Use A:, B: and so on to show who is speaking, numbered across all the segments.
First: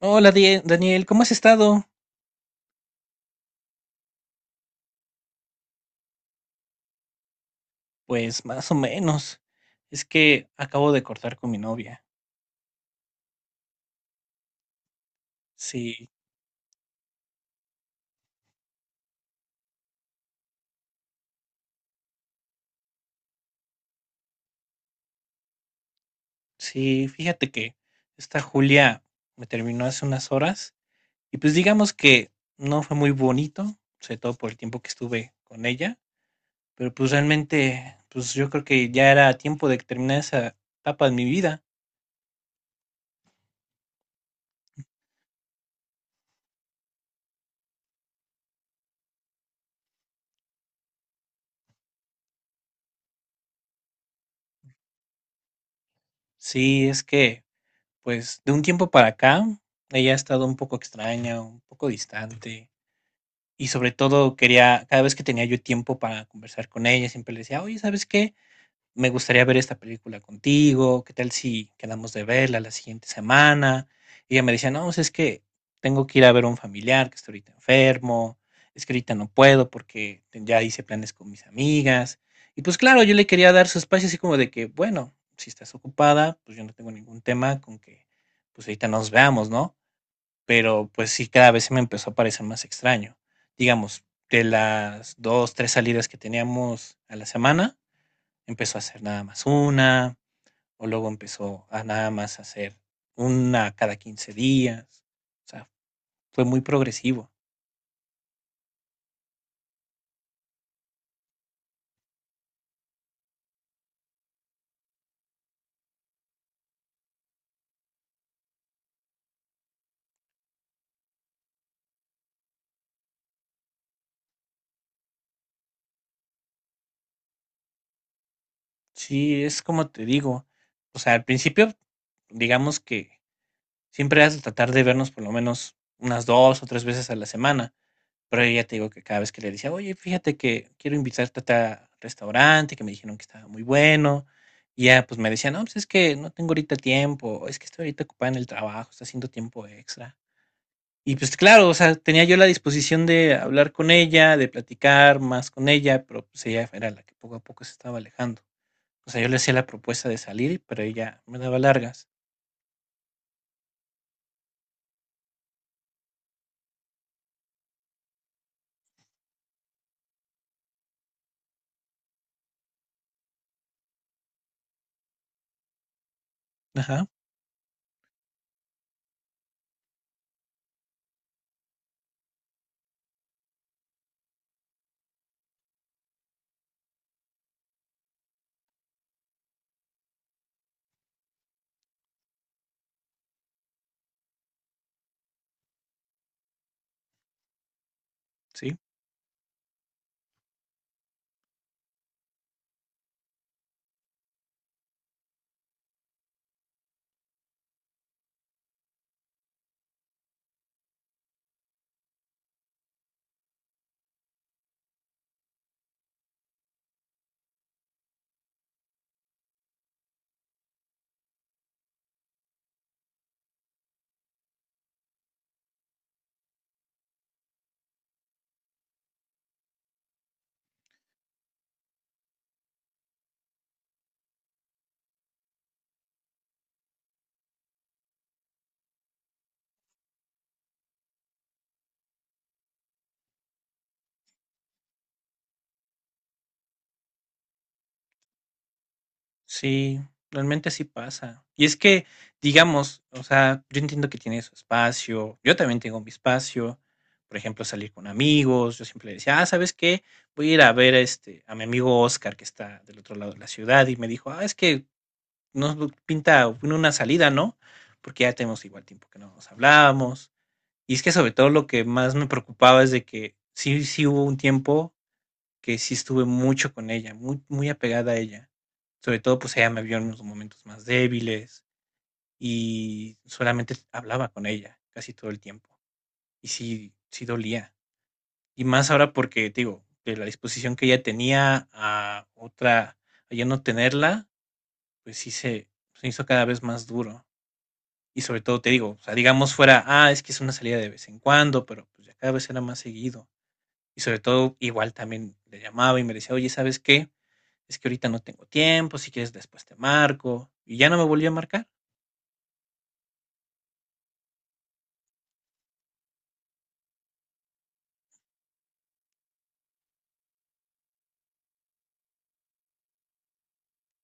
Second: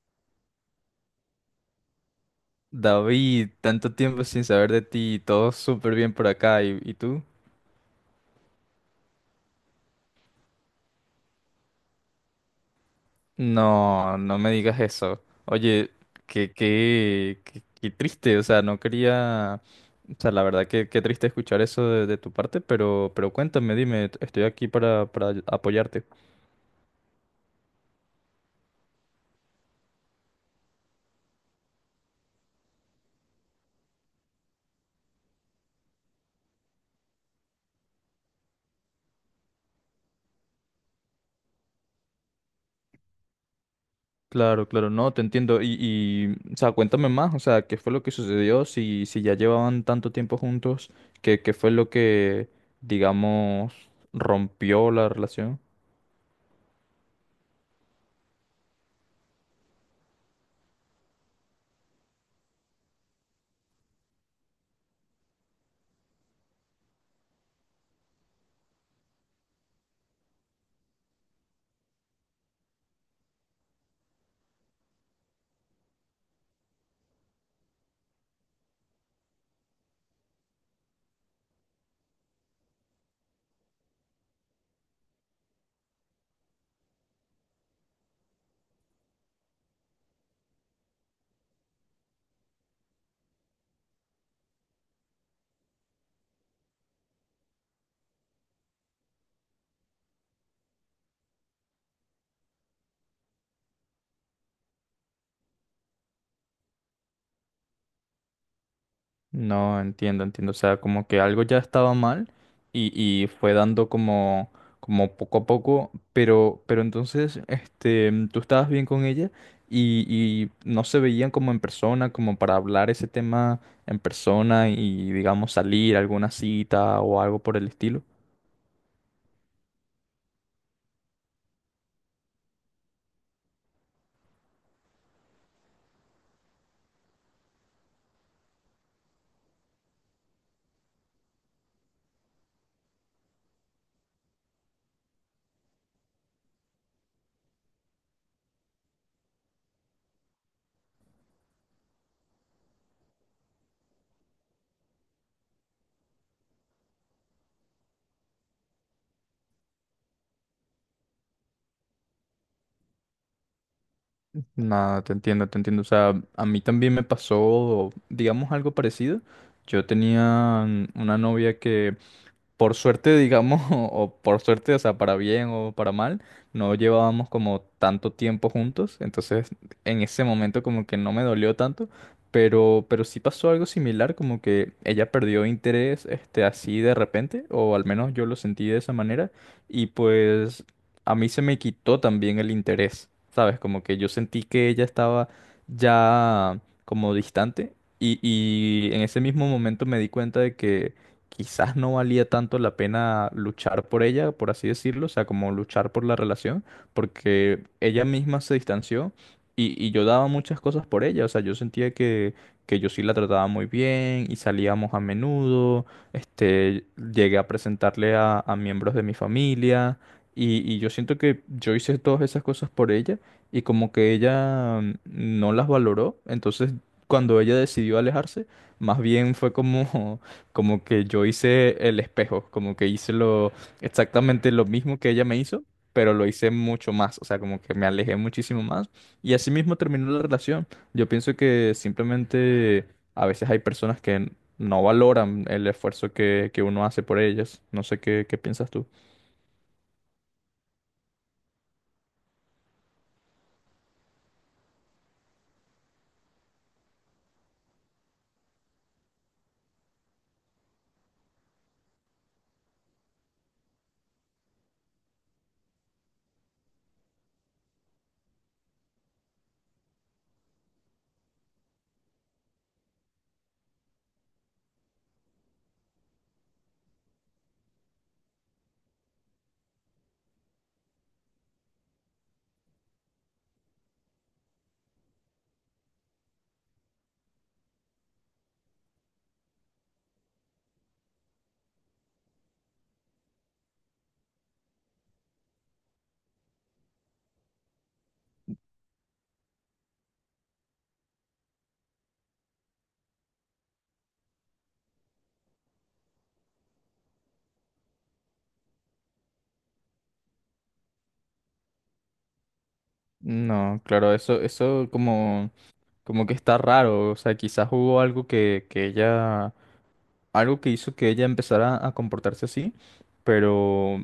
A: Hola Daniel, ¿cómo has estado?
B: David, tanto tiempo sin saber de ti, todo súper bien por acá, ¿y tú?
A: Pues más o menos. Es que acabo de cortar con mi novia.
B: No, no me digas eso. Oye,
A: Sí,
B: qué triste, o sea, no quería, o sea, la verdad que qué triste escuchar eso de tu parte, pero cuéntame, dime, estoy aquí para apoyarte.
A: sí, fíjate que esta Julia me terminó hace unas horas y pues digamos que no fue muy bonito, sobre todo por el tiempo que estuve con ella, pero pues realmente, pues yo creo que ya era tiempo de terminar esa etapa de mi vida.
B: Claro, claro, no, te entiendo, y o sea, cuéntame más, o sea, qué fue lo que sucedió, si ya llevaban tanto tiempo juntos, qué fue lo que, digamos, rompió la relación.
A: Sí, es que pues de un tiempo para acá ella ha estado un poco extraña, un poco distante y sobre todo quería, cada vez que tenía yo tiempo para conversar con ella, siempre le decía, oye, ¿sabes qué? Me gustaría ver esta película contigo, ¿qué tal si quedamos de verla la siguiente semana? Y ella me decía, no, pues es que tengo que ir a ver a un familiar que está ahorita enfermo, es que ahorita no puedo porque ya hice planes con mis amigas. Y pues claro, yo le quería dar su espacio así como de que, bueno, si estás ocupada, pues yo no tengo ningún tema con que pues ahorita nos veamos, ¿no? Pero pues sí, cada vez se me empezó a parecer más extraño. Digamos, de las dos, tres salidas que teníamos a la semana, empezó a hacer nada más una, o luego empezó a nada más hacer una cada 15 días. O sea, fue muy progresivo.
B: No, entiendo, entiendo. O sea, como que algo ya estaba mal y, y fue dando como, como poco a poco, pero entonces, tú estabas bien con ella y no se veían como en persona, como para hablar ese tema en persona y, digamos, salir a alguna cita o algo por el estilo.
A: Sí, es como te digo. O sea, al principio, digamos que siempre has de tratar de vernos por lo menos unas dos o tres veces a la semana. Pero ella te digo que cada vez que le decía: "Oye, fíjate que quiero invitarte a tal restaurante, que me dijeron que estaba muy bueno", y ya, pues, me decía: "No, pues, es que no tengo ahorita tiempo, o es que estoy ahorita ocupada en el trabajo, está haciendo tiempo extra". Y, pues, claro, o sea, tenía yo la disposición de hablar con ella, de platicar más con ella, pero, pues, ella era la que poco a poco se estaba alejando. O sea, yo le hacía la propuesta de salir, pero ella me daba largas.
B: No, te entiendo, te entiendo. O sea, a mí también me pasó, digamos, algo parecido. Yo tenía una novia que por suerte, digamos, o por suerte, o sea, para bien o para mal, no
A: Ajá,
B: llevábamos como tanto tiempo juntos, entonces en ese momento como que no me dolió tanto, pero sí pasó algo similar, como que ella perdió interés, este, así de repente, o al menos yo lo sentí de esa manera, y pues a mí se me quitó también el interés, ¿sabes? Como que yo sentí que ella estaba ya como distante. Y,
A: sí.
B: y en ese mismo momento me di cuenta de que quizás no valía tanto la pena luchar por ella, por así decirlo, o sea, como luchar por la relación, porque ella misma se distanció y yo daba muchas cosas por ella, o sea, yo sentía que yo sí la trataba muy bien y salíamos a menudo, este, llegué a presentarle a miembros de mi familia y yo siento que yo hice todas esas cosas por ella y como que ella no las valoró, entonces cuando ella decidió alejarse, más bien fue como... Como que yo hice el espejo, como que hice lo exactamente lo mismo que ella me hizo, pero lo hice mucho más, o sea, como que me alejé muchísimo más y así mismo terminó la relación. Yo pienso que simplemente a veces hay personas que no valoran el esfuerzo que uno hace por ellas. No sé qué piensas tú.
A: Sí, realmente sí pasa. Y es que, digamos, o sea, yo entiendo que tiene su espacio, yo también tengo mi espacio, por ejemplo, salir con amigos, yo siempre le decía, ah, ¿sabes qué? Voy a ir a ver a, este, a mi amigo Oscar que está del otro lado de la ciudad y me dijo, ah, es que nos pinta una salida, ¿no? Porque ya tenemos igual tiempo que no nos hablábamos. Y es que sobre todo lo que más me preocupaba es de que sí, sí hubo un tiempo que sí estuve mucho con ella, muy, muy apegada a ella sobre todo, pues ella me vio en los momentos más débiles y solamente hablaba con ella casi todo el tiempo. Y sí, sí dolía. Y más ahora porque, te digo, de la disposición que ella tenía a otra, a ya no tenerla, pues sí se hizo cada vez más duro. Y sobre todo, te digo, o sea, digamos fuera, ah, es que es una salida de vez en cuando, pero pues ya cada vez era más seguido. Y sobre todo, igual también le llamaba y me decía, oye, ¿sabes qué? Es que ahorita no tengo tiempo, si quieres después te marco. Y ya no me volvió a marcar.
B: No, claro, eso como, como que está raro. O sea, quizás hubo algo que ella, algo que hizo que ella empezara a comportarse así, pero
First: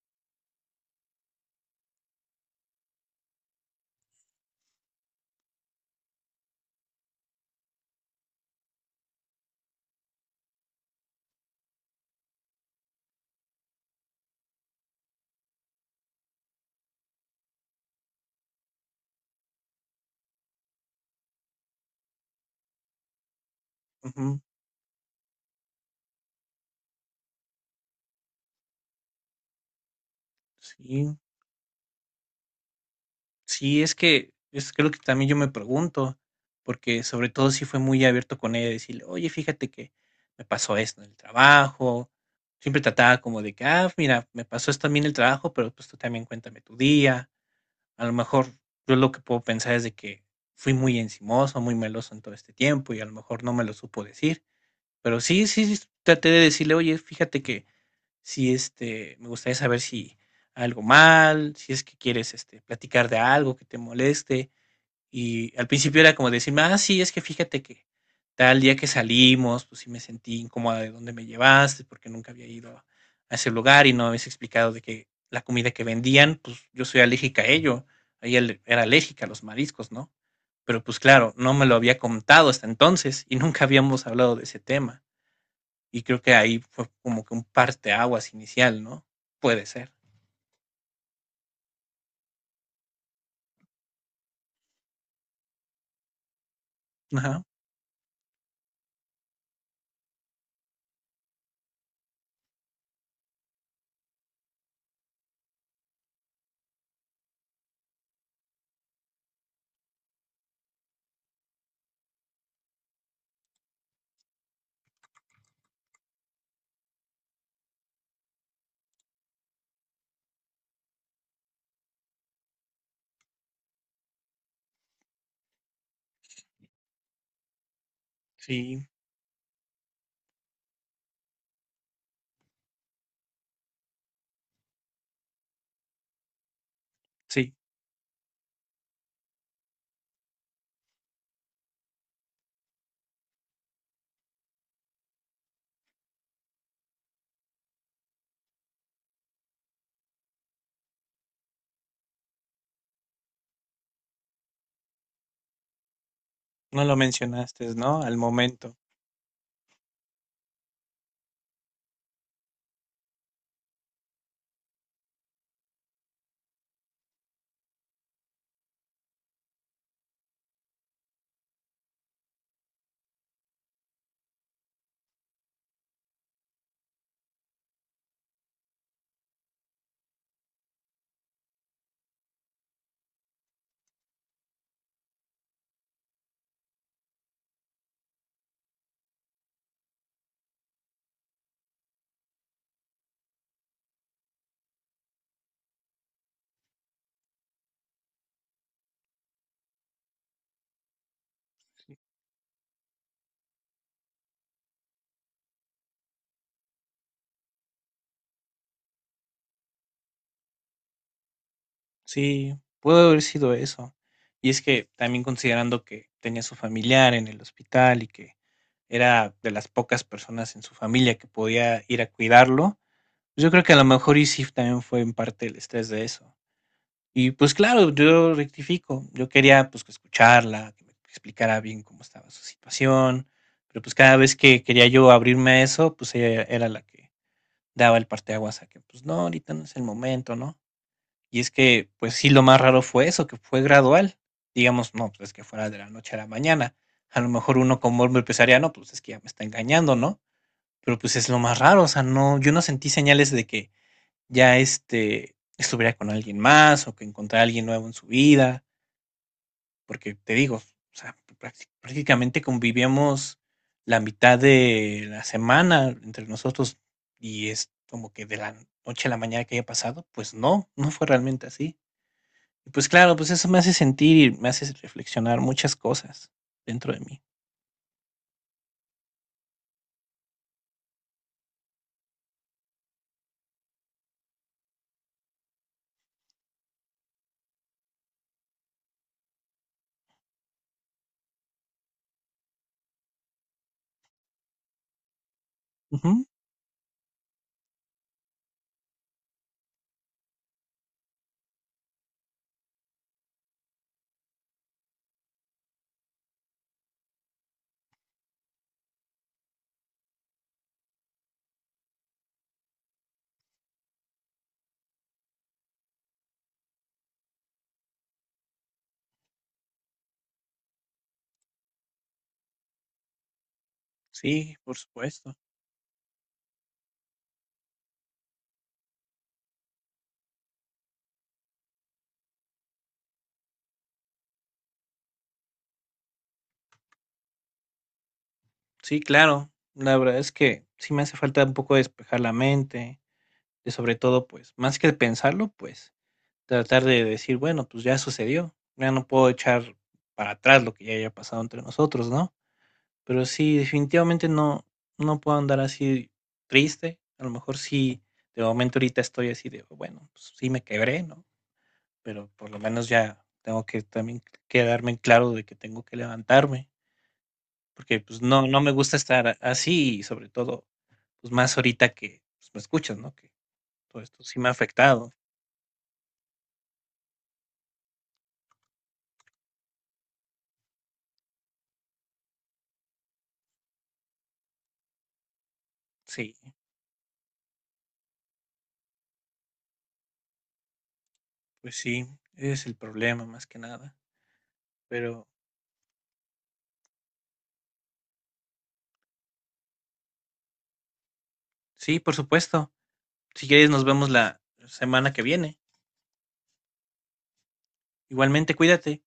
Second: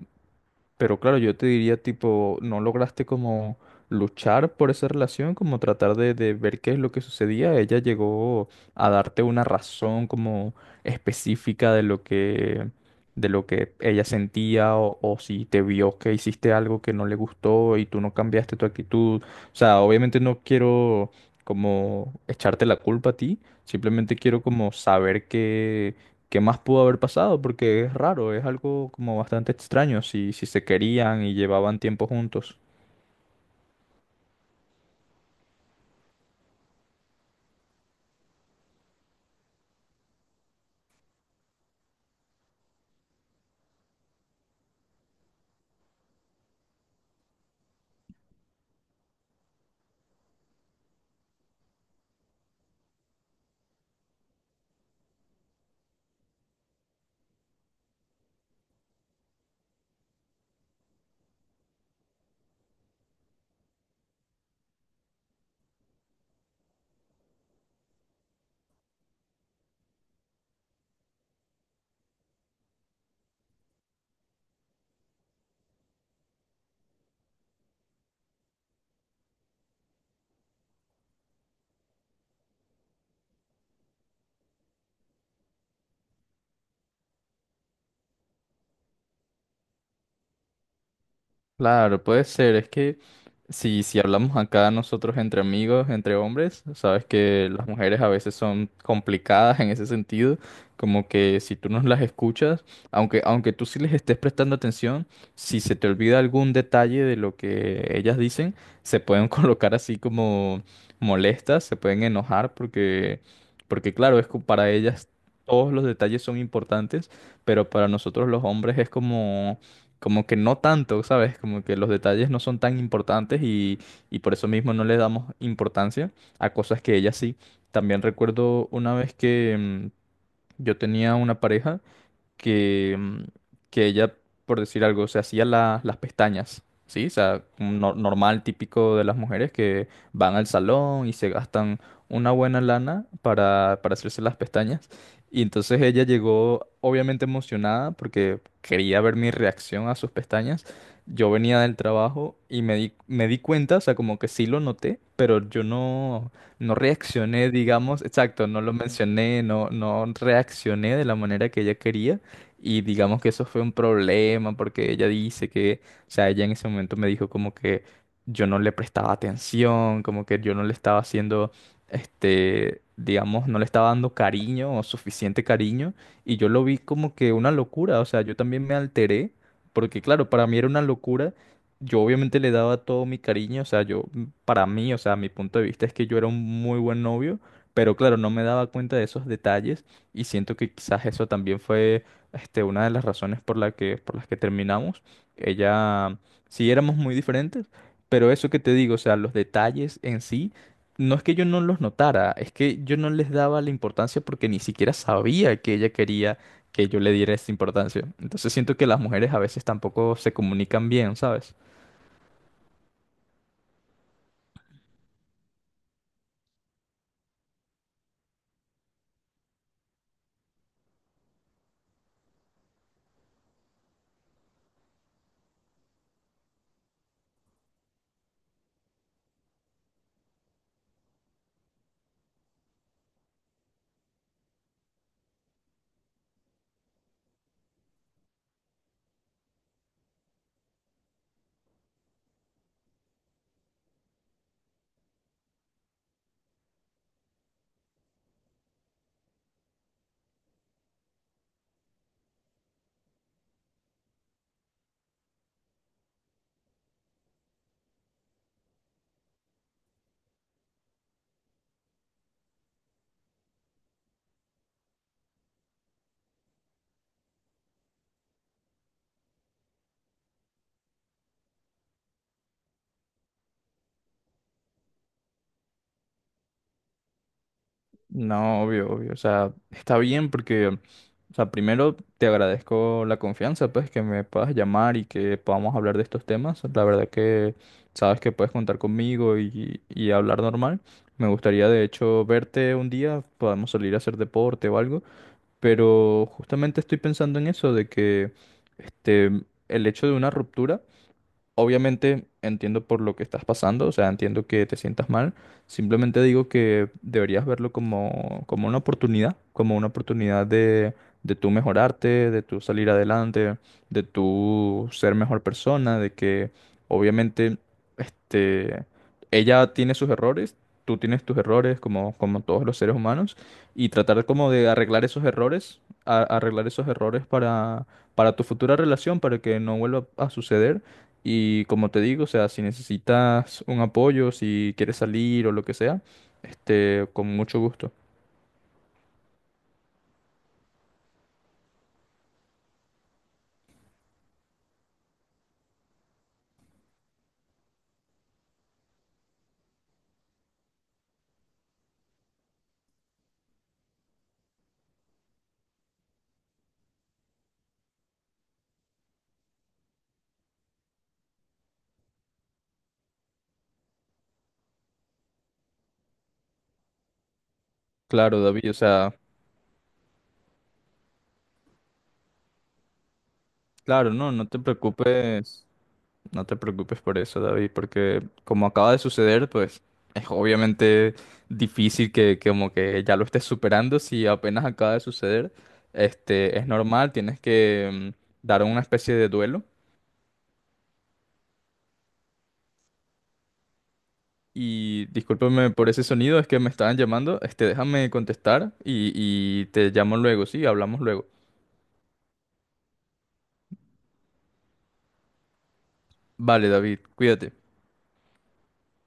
B: Pero claro, yo te diría tipo, ¿no lograste como luchar por esa relación, como tratar de ver qué es lo que sucedía? Ella llegó a darte una razón como específica de lo que ella sentía o si te vio que hiciste algo que no le gustó y tú no cambiaste tu actitud. O sea, obviamente no quiero como echarte la culpa a ti, simplemente
A: Ujú,
B: quiero como saber ¿qué más pudo haber pasado? Porque es raro, es algo como bastante extraño si se
A: sí,
B: querían y llevaban tiempo juntos.
A: sí, es que lo que también yo me pregunto, porque sobre todo si fue muy abierto con ella, decirle, oye, fíjate que me pasó esto en el trabajo, siempre trataba como de que, ah, mira, me pasó esto también en el trabajo, pero pues tú también cuéntame tu día, a lo mejor yo lo que puedo pensar es de que fui muy encimoso, muy meloso en todo este tiempo y a lo mejor no me lo supo decir, pero sí, sí, sí, traté de decirle, oye, fíjate que si este, me gustaría saber si algo mal, si es que quieres, este, platicar de algo que te moleste. Y al principio era como decirme, ah, sí, es que fíjate que tal día que salimos, pues sí me sentí incómoda de dónde me llevaste, porque nunca había ido a ese lugar y no habías explicado de que la comida que vendían, pues yo soy alérgica a ello. Ella era alérgica a los mariscos, ¿no? Pero pues claro, no me lo había contado hasta entonces y nunca habíamos hablado de ese tema. Y creo que ahí fue como que un parteaguas inicial, ¿no? Puede ser.
B: Claro, puede ser, es que si hablamos acá nosotros entre amigos, entre hombres, sabes
A: Ajá.
B: que las mujeres a veces son complicadas en ese sentido, como que si tú no las escuchas, aunque tú sí les estés prestando atención, si se te olvida algún detalle de lo que ellas dicen, se pueden colocar así como molestas, se pueden enojar porque, porque claro, es que para ellas todos los detalles son importantes, pero para nosotros los hombres es como como que no tanto, ¿sabes? Como que los detalles no son tan importantes y por eso mismo no le damos importancia a cosas que ella sí. También recuerdo
A: Sí,
B: una vez que yo tenía una pareja que, que ella, por decir algo, las pestañas, ¿sí? O sea,
A: sí.
B: un normal, típico de las mujeres que van al salón y se gastan una buena lana para hacerse las pestañas. Y entonces ella llegó obviamente emocionada porque quería ver mi reacción a sus pestañas. Yo venía del trabajo y me di cuenta, o sea, como que sí lo noté, pero yo no, no
A: No lo
B: reaccioné,
A: mencionaste, ¿no?
B: digamos,
A: Al
B: exacto, no lo
A: momento.
B: mencioné, no, no reaccioné de la manera que ella quería. Y digamos que eso fue un problema porque ella dice que, o sea, ella en ese momento me dijo como que yo no le prestaba atención, como que yo no le estaba haciendo, este, digamos, no le estaba dando cariño o suficiente cariño. Y yo lo vi como que una locura, o sea, yo también me alteré porque, claro, para mí era una locura. Yo obviamente le daba todo mi cariño, o sea, yo, para mí, o sea, mi punto de vista es que yo era un muy buen novio, pero claro, no me daba cuenta de esos detalles y siento que quizás eso también fue este, una de las razones por la que, por las que terminamos. Ella, sí éramos muy diferentes, pero eso que te digo, o sea, los detalles en sí, no es que yo no los notara, es que yo no les daba la importancia porque ni siquiera sabía que ella quería que yo le diera esa importancia. Entonces siento que las mujeres a veces tampoco se comunican bien, ¿sabes?
A: Sí, pudo haber sido eso. Y es que también considerando que tenía su familiar en el hospital y que era de las pocas personas en su familia que podía ir a cuidarlo, pues yo creo que a lo mejor y sí también fue en parte el estrés de eso. Y pues claro, yo rectifico. Yo quería pues que escucharla, que me explicara bien cómo estaba su situación, pero pues cada vez que quería yo abrirme a eso, pues ella era la que daba el parteaguas a que pues no, ahorita no es el momento, ¿no? Y es que pues sí, lo más raro fue eso, que fue gradual. Digamos, no, pues es que fuera de la noche a la mañana. A lo mejor uno como hombre empezaría, no, pues es que ya me está engañando, ¿no? Pero pues es lo más raro, o sea, no, yo no sentí señales de que ya este, estuviera con alguien más o que encontrara a alguien nuevo en su vida, porque te digo, o sea, prácticamente convivíamos la mitad de la semana entre nosotros y es como que de la noche a la mañana que haya pasado, pues no, no fue realmente así. Y pues claro, pues eso me hace sentir y me hace reflexionar muchas cosas dentro de mí.
B: No, obvio, obvio. O sea, está bien porque o sea, primero te agradezco la confianza, pues, que me puedas llamar y que podamos hablar de estos temas. La verdad que sabes que puedes contar conmigo y hablar normal. Me gustaría, de hecho, verte un día, podemos salir a hacer deporte o algo,
A: Ujú.
B: pero justamente estoy pensando en eso, de que este, el hecho de una ruptura obviamente entiendo por lo que estás pasando, o sea, entiendo que te sientas mal. Simplemente digo que deberías verlo como, como una oportunidad de tú mejorarte, de tú salir adelante, de tú ser mejor persona, de que obviamente este, ella tiene sus errores, tú tienes tus errores como, como todos los seres humanos y tratar como
A: Sí,
B: de
A: por
B: arreglar esos
A: supuesto.
B: errores, arreglar esos errores para tu futura relación, para que no vuelva a suceder y como te digo, o sea, si necesitas un apoyo, si quieres salir o lo que sea, este, con mucho gusto.
A: Sí, claro. La verdad es que sí me hace falta un poco despejar la mente. Y sobre todo, pues, más que pensarlo, pues, tratar de decir, bueno, pues ya sucedió, ya no puedo echar para atrás lo que ya haya pasado entre nosotros, ¿no? Pero sí, definitivamente no, no puedo andar así triste. A lo mejor sí, de momento ahorita estoy así de, bueno, pues sí me quebré, ¿no? Pero por lo menos ya tengo que también quedarme en claro de que tengo que levantarme, porque pues
B: Claro,
A: no, no me
B: David, o
A: gusta
B: sea,
A: estar así y sobre todo, pues más ahorita que pues, me escuchas, ¿no? Que todo
B: claro,
A: esto
B: no,
A: sí
B: no
A: me ha
B: te
A: afectado.
B: preocupes, no te preocupes por eso, David, porque como acaba de suceder, pues es obviamente difícil que como que ya lo estés superando si apenas acaba de suceder.
A: Sí.
B: Este, es normal, tienes que dar una especie de duelo
A: Pues sí, ese es el problema más que nada.
B: y
A: Pero
B: discúlpame por ese sonido, es que me estaban llamando. Este, déjame contestar y te llamo luego, sí, hablamos luego.
A: sí, por supuesto. Si quieres, nos vemos la semana que viene.
B: Vale, David, cuídate.
A: Igualmente, cuídate.